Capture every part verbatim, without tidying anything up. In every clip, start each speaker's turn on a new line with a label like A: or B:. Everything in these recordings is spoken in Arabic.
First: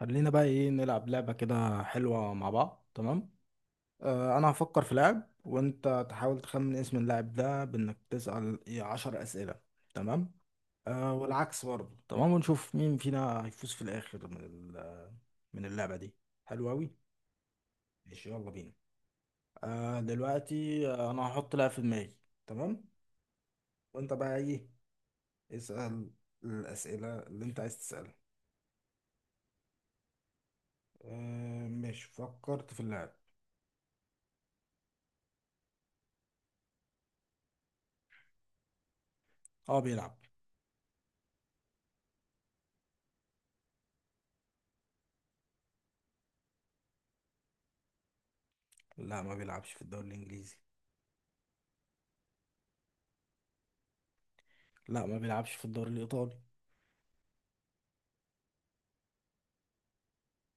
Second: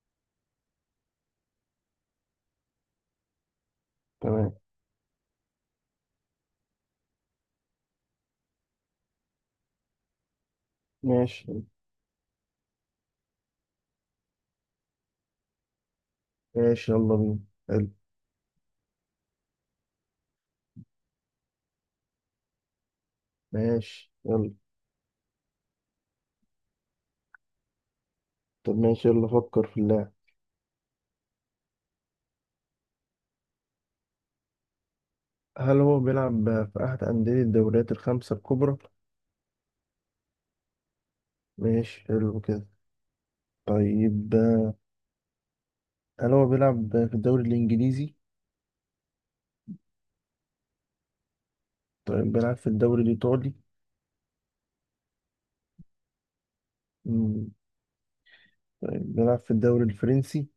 A: خلينا بقى ايه نلعب لعبة كده حلوة مع بعض. تمام، آه انا
B: تمام.
A: هفكر في لاعب وانت تحاول تخمن اسم اللاعب ده بانك تسأل إيه عشر اسئلة. تمام، آه
B: ماشي
A: والعكس برضه. تمام ونشوف مين فينا هيفوز في الاخر من ال- من اللعبة دي. حلوة اوي.
B: ماشي. يلا بينا. حلو.
A: ماشي يلا بينا. آه دلوقتي آه، انا هحط لاعب في دماغي. تمام. وانت
B: ماشي
A: بقى
B: يلا.
A: ايه؟ اسأل الاسئلة اللي انت عايز تسألها.
B: طب ماشي يلا فكر في اللاعب.
A: آه ماشي، فكرت في اللاعب.
B: هل هو بيلعب في أحد أندية الدوريات الخمسة الكبرى؟
A: اه بيلعب.
B: ماشي حلو كده. طيب هل هو بيلعب في الدوري الإنجليزي؟
A: لا ما بيلعبش في الدوري الانجليزي.
B: طيب بيلعب في الدوري الإيطالي؟
A: لا ما بيلعبش في الدوري الإيطالي.
B: مم. طيب بيلعب في الدوري الفرنسي؟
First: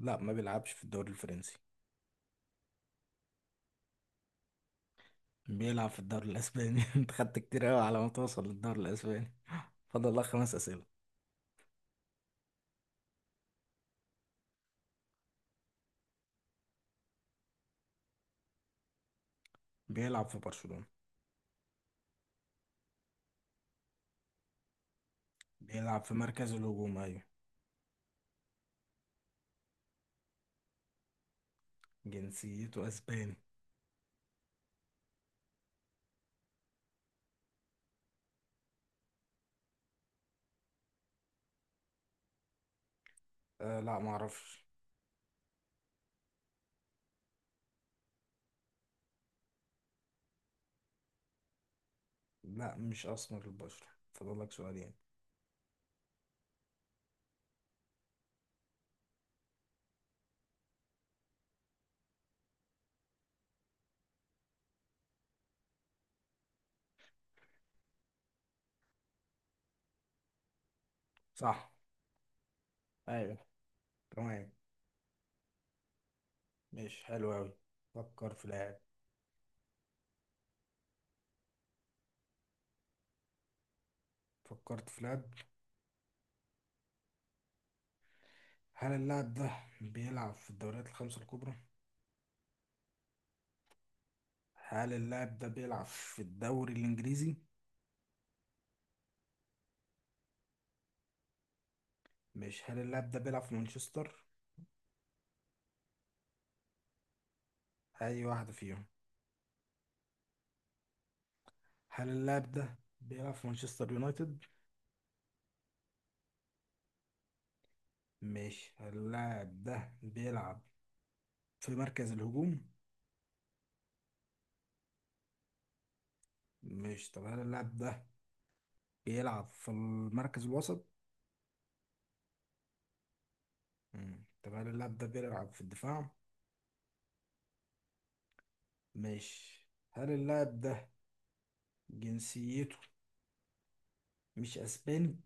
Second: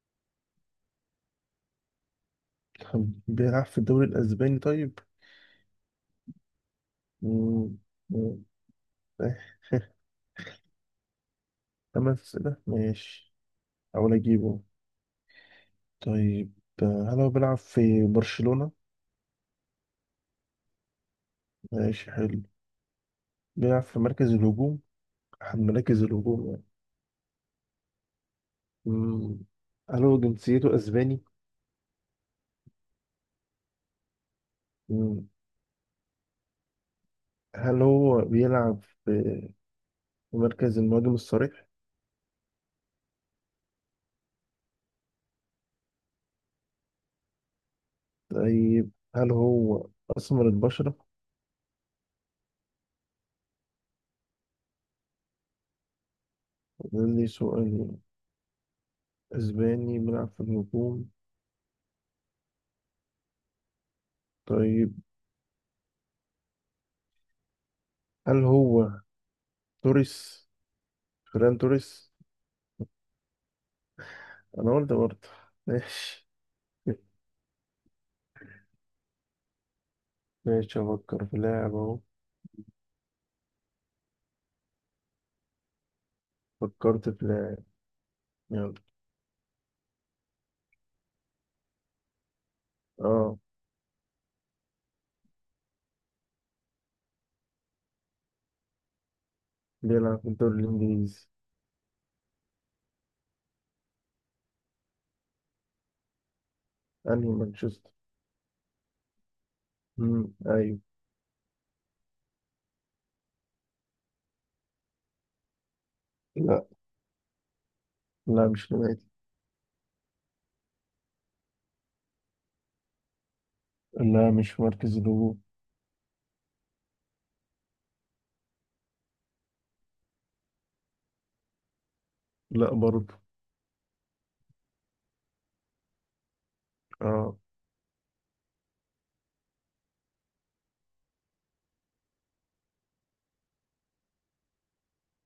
A: لا ما بيلعبش في الدوري الفرنسي.
B: طب بيلعب في الدوري الأسباني طيب؟
A: بيلعب في الدوري الأسباني انت خدت كتير
B: مم.
A: أوي على ما
B: مم.
A: توصل للدوري الأسباني. فاضل لك خمس أسئلة.
B: خمس أسئلة ماشي. أحاول أجيبه. طيب هل هو بيلعب في برشلونة؟
A: بيلعب في برشلونة.
B: ماشي حلو. بيلعب في مركز الهجوم، أحد مراكز
A: بيلعب في
B: الهجوم
A: مركز
B: يعني.
A: الهجوم، أيوة.
B: مم. هل هو جنسيته أسباني؟
A: جنسيته أسباني.
B: مم. هل هو بيلعب في في مركز المهاجم الصريح؟
A: آه لا ما أعرفش.
B: طيب هل هو أسمر البشرة؟
A: لا مش أسمر البشرة. فاضل لك سؤالين.
B: ده لي سؤال. أسباني بيلعب في الهجوم. طيب هل هو توريس؟ فران
A: صح،
B: توريس؟
A: أيوة، تمام.
B: أنا قلت برضه. ماشي.
A: ماشي حلو أوي. فكر في لاعب.
B: ماشي أفكر في لاعب أهو.
A: فكرت في لاعب.
B: فكرت في لاعب. يلا.
A: هل اللاعب ده بيلعب في الدوريات الخمسة الكبرى؟
B: أه
A: هل اللاعب ده بيلعب في الدوري الإنجليزي؟
B: بيلعب في الدوري الإنجليزي.
A: مش هل اللاعب ده بيلعب في مانشستر؟
B: أنهي مانشستر؟
A: اي واحدة فيهم.
B: مم. أيوه.
A: هل اللاعب ده بيلعب في مانشستر يونايتد؟
B: لا لا
A: مش
B: مش
A: هل
B: نباتي.
A: اللاعب ده بيلعب في مركز الهجوم؟
B: لا مش في مركز الهجوم.
A: مش طب هل اللاعب ده بيلعب في المركز الوسط؟
B: لا برضه.
A: مم. طب هل اللاعب ده بيلعب في الدفاع؟
B: اه.
A: مش هل اللاعب ده جنسيته مش اسباني؟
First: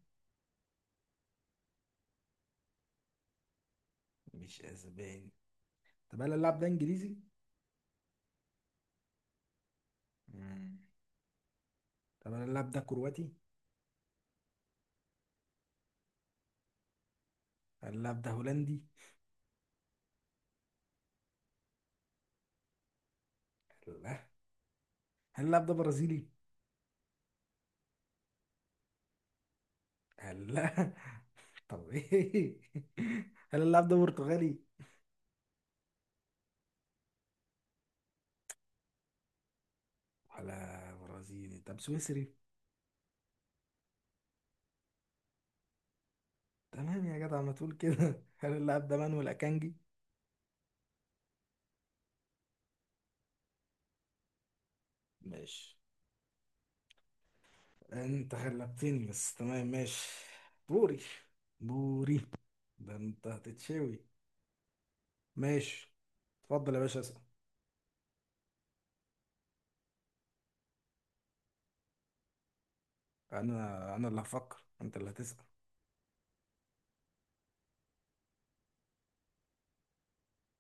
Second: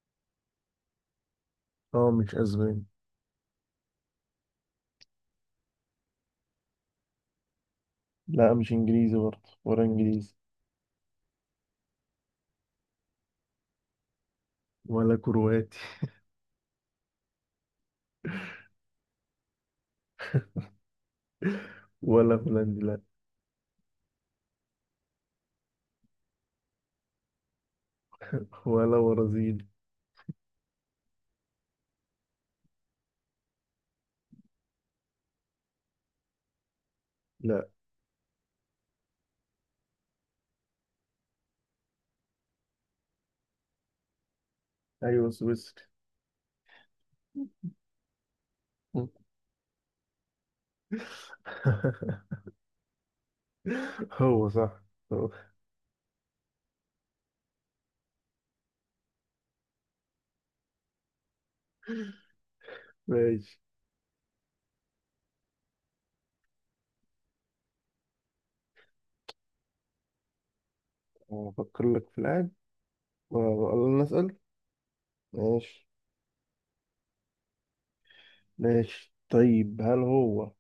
B: اه مش اسباني.
A: مش اسباني. طب هل اللاعب ده انجليزي؟
B: لا مش انجليزي برضه ولا انجليزي.
A: مم. طب هل اللاعب ده كرواتي؟
B: ولا كرواتي.
A: هل اللاعب ده هولندي؟
B: ولا هولندي لا.
A: لا. هل اللاعب ده برازيلي؟
B: ولا برازيلي.
A: لا طب ايه؟ هل اللاعب ده برتغالي؟
B: لا.
A: ولا برازيلي؟ طب سويسري؟
B: ايوه سويسري.
A: تمام يا جدع، ما تقول كده هل اللاعب ده مانويل اكانجي؟
B: هو صح. هو.
A: ماشي، انت غلبتني بس، تمام ماشي. بوري بوري، ده انت
B: ماشي
A: هتتشوي. ماشي اتفضل يا باشا اسأل.
B: افكر لك في اللاعب.
A: انا
B: والله
A: انا اللي
B: نسأل.
A: هفكر، انت اللي هتسأل.
B: ماشي. ماشي طيب هل هو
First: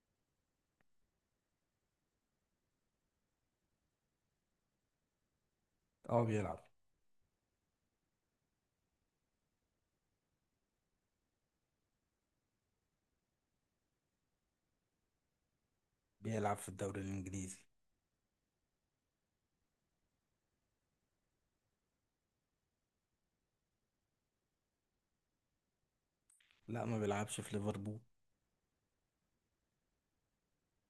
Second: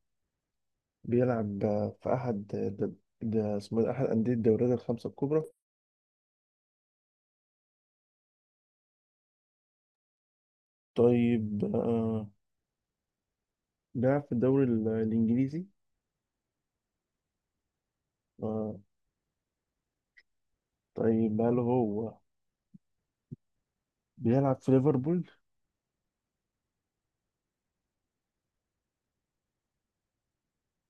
B: بيلعب في احد، ده, ده اسمه إيه؟ احد انديه الدوريات الخمسه الكبرى.
A: اه بيلعب.
B: طيب آه بيلعب في الدوري ال- الإنجليزي.
A: بيلعب في الدوري الانجليزي.
B: آه، طيب هل هو بيلعب في ليفربول؟
A: لا ما بيلعبش في ليفربول.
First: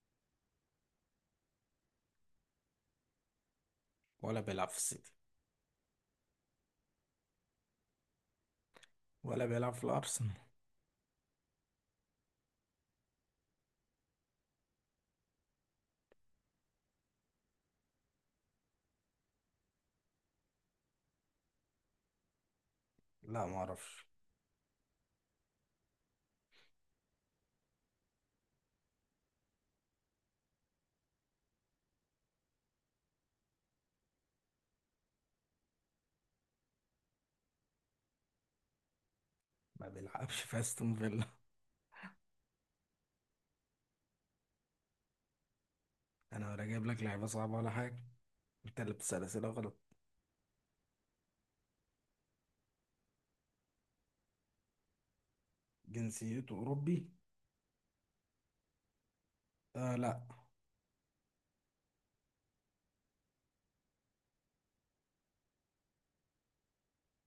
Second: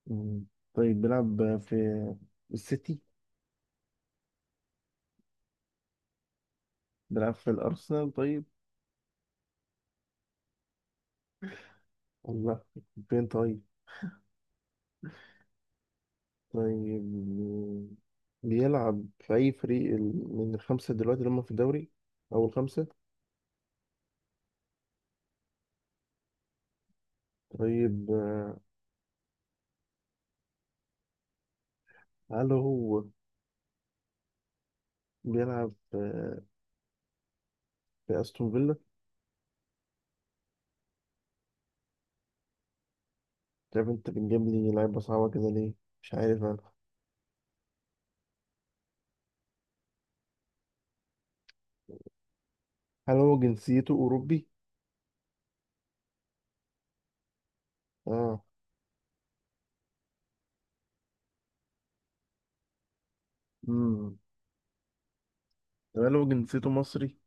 B: مم. طيب بيلعب في السيتي؟
A: ولا بيلعب في السيتي.
B: بيلعب في الأرسنال طيب؟
A: ولا بيلعب في الارسنال.
B: الله، فين طيب؟ طيب بيلعب في أي فريق ال- من الخمسة دلوقتي اللي هم في الدوري أو الخمسة؟
A: لا ما اعرفش.
B: طيب آه، هل هو بيلعب في في أستون فيلا؟
A: ما بيلعبش في استون فيلا.
B: طيب أنت بتجيب لي لعيبة صعبة كده ليه؟ مش عارف
A: انا
B: أنا.
A: ولا جايب لك لعيبه صعبه ولا حاجه، انت اللي بتسال اسئله غلط.
B: هل هو جنسيته أوروبي؟
A: جنسيته اوروبي. آه لا،
B: آه. ده لو جنسيته مصري.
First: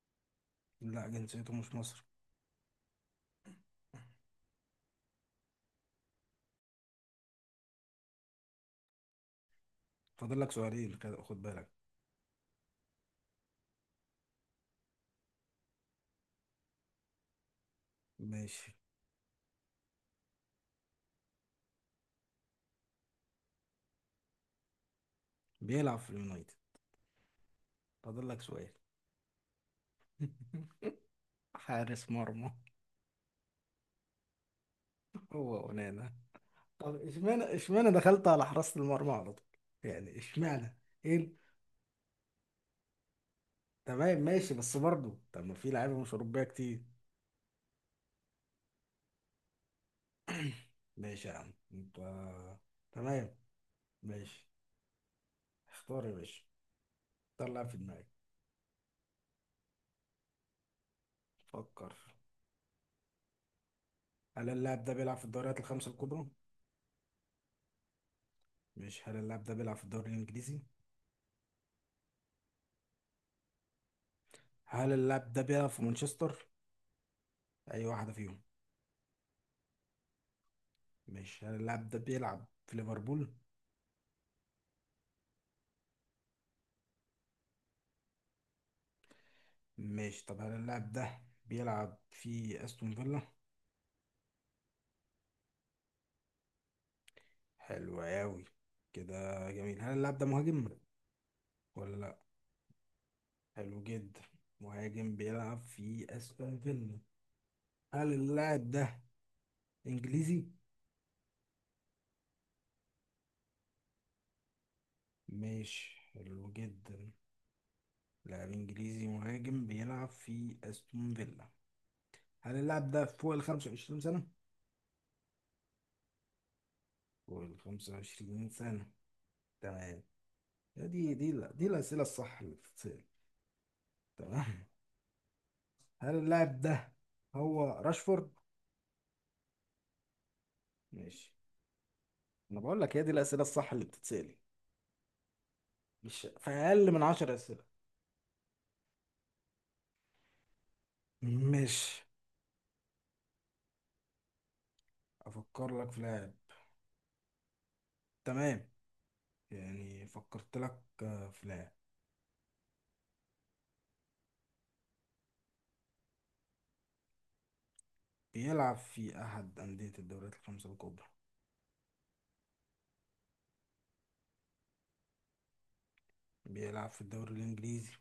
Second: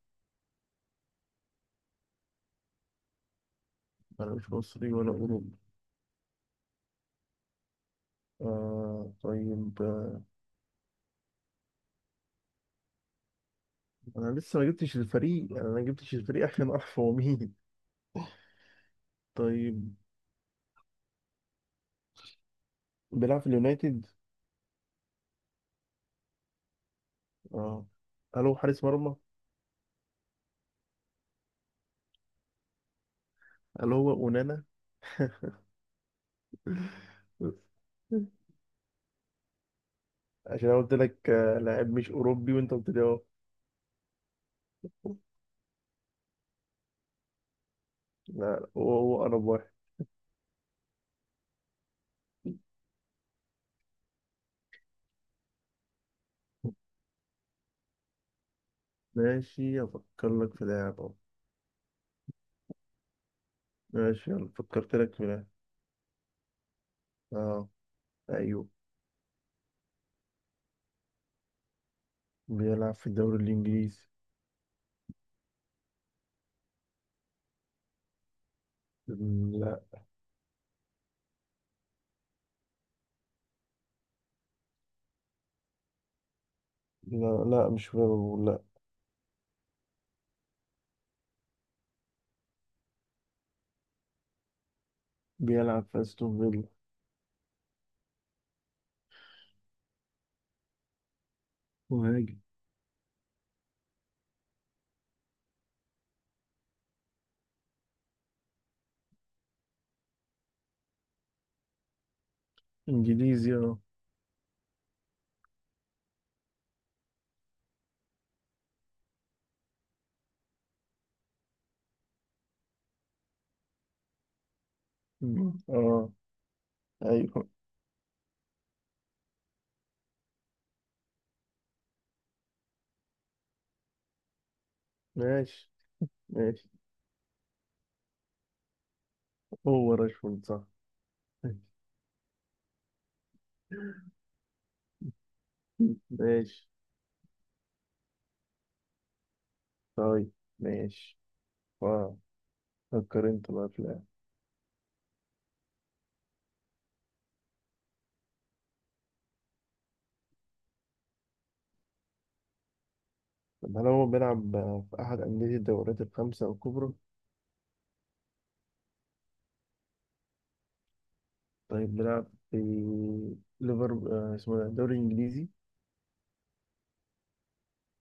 A: لا جنسيته مش مصري.
B: انا مش مصري ولا اوروبي. آه طيب. آه،
A: فاضل لك سؤالين كده، خد بالك.
B: انا لسه ما جبتش الفريق، يعني انا ما جبتش الفريق عشان اعرف هو مين.
A: ماشي.
B: طيب بيلعب في اليونايتد.
A: بيلعب في اليونايتد.
B: اه.
A: فاضل لك
B: هل هو
A: سؤال.
B: حارس مرمى.
A: حارس مرمى.
B: هل هو اونانا.
A: هو ونانا. طب اشمعنى اشمعنى دخلت على حراسه المرمى على طول؟ يعني
B: عشان
A: اشمعنى؟
B: انا قلت
A: ايه
B: لك
A: ال-
B: آه، لاعب مش اوروبي وانت قلت لي اه.
A: تمام ماشي، بس برضه طب ما في لعيبه مش اوروبيه كتير.
B: لا لا، هو هو انا واحد.
A: ماشي يا عم انت، تمام ماشي. اختار يا باشا، اختار لاعب في دماغك.
B: ماشي افكر لك في لاعب اه.
A: فكر.
B: ماشي
A: هل
B: يلا
A: اللاعب ده
B: فكرت لك
A: بيلعب
B: في
A: في
B: لاعب
A: الدوريات الخمسة الكبرى؟
B: اه. ايوه
A: مش هل اللاعب ده بيلعب في الدوري الإنجليزي؟
B: بيلعب في الدوري الانجليزي.
A: هل اللاعب ده بيلعب في مانشستر؟ أي واحدة فيهم. مش هل اللاعب ده بيلعب في ليفربول؟
B: لا لا مش فيرو لا.
A: مش طب هل اللاعب ده بيلعب في أستون فيلا؟
B: بيلعب في استون فيلا.
A: حلو أوي كده جميل. هل اللاعب ده مهاجم ولا لأ؟
B: مهاجم.
A: حلو جدا، مهاجم بيلعب في أستون فيلا. هل اللاعب ده إنجليزي؟
B: انجليزي اه.
A: مش حلو جدا، لاعب إنجليزي مهاجم بيلعب في أستون فيلا. هل اللاعب ده فوق ال خمسة وعشرين سنة؟
B: مم. اه.
A: فوق
B: ايوه.
A: ال خمسة وعشرين سنة، تمام. دي دي لا- دي الأسئلة الصح اللي بتتسأل، تمام.
B: ماشي.
A: هل اللاعب
B: ماشي
A: ده هو راشفورد؟
B: هو راشفورد صح.
A: ماشي. أنا بقول لك هي دي الأسئلة الصح اللي بتتسأل، مش في
B: ماشي
A: أقل من عشرة أسئلة.
B: طيب ماشي.
A: مش
B: واو. فكر انت بقى في اللاعب.
A: أفكر لك في لاعب، تمام. يعني فكرت لك آه، في لاعب
B: طب هل هو بيلعب في احد انديه الدوريات الخمسه الكبرى.
A: بيلعب في أحد أندية الدوريات الخمسة الكبرى.
B: طيب بيلعب في ليفر آه، اسمه ده الدوري الانجليزي.
A: بيلعب في الدوري الإنجليزي؟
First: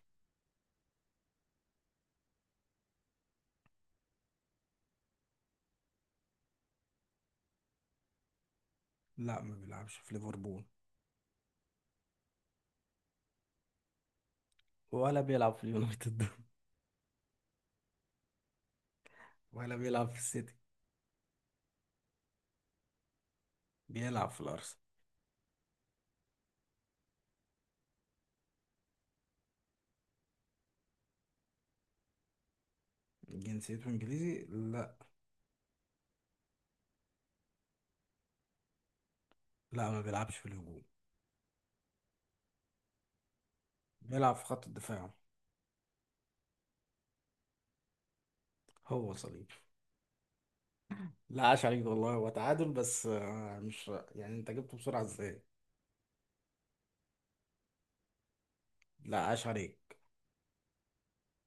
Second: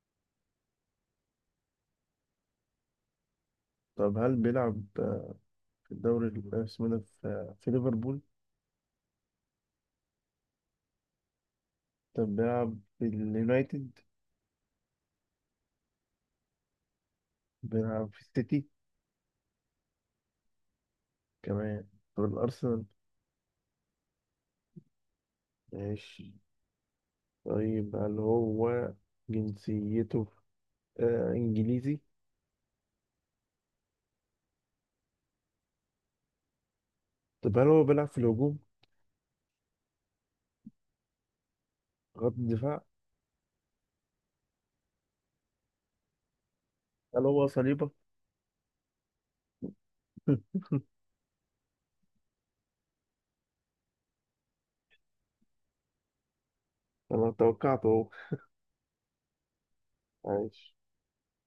B: طب هل بيلعب آه، في الدوري ال- آه، اسمه ده في آه، في ليفربول.
A: لا ما بيلعبش في ليفربول.
B: طب بيلعب في اليونايتد.
A: ولا بيلعب في اليونايتد.
B: بيلعب في السيتي
A: ولا بيلعب في السيتي.
B: كمان. طب الأرسنال.
A: بيلعب في الأرسنال.
B: ماشي طيب هل هو جنسيته آه إنجليزي؟
A: جنسيته إنجليزي، لا.
B: طب هل هو بيلعب في الهجوم.
A: لا ما بيلعبش في الهجوم.
B: خط الدفاع.
A: بيلعب في خط الدفاع.
B: هل هو صليبة.
A: هو صليب. لا عاش عليك والله، هو تعادل بس آه، مش يعني انت جبته بسرعة ازاي؟
B: أنا توقعته أهو.
A: لا عاش عليك.
B: ماشي.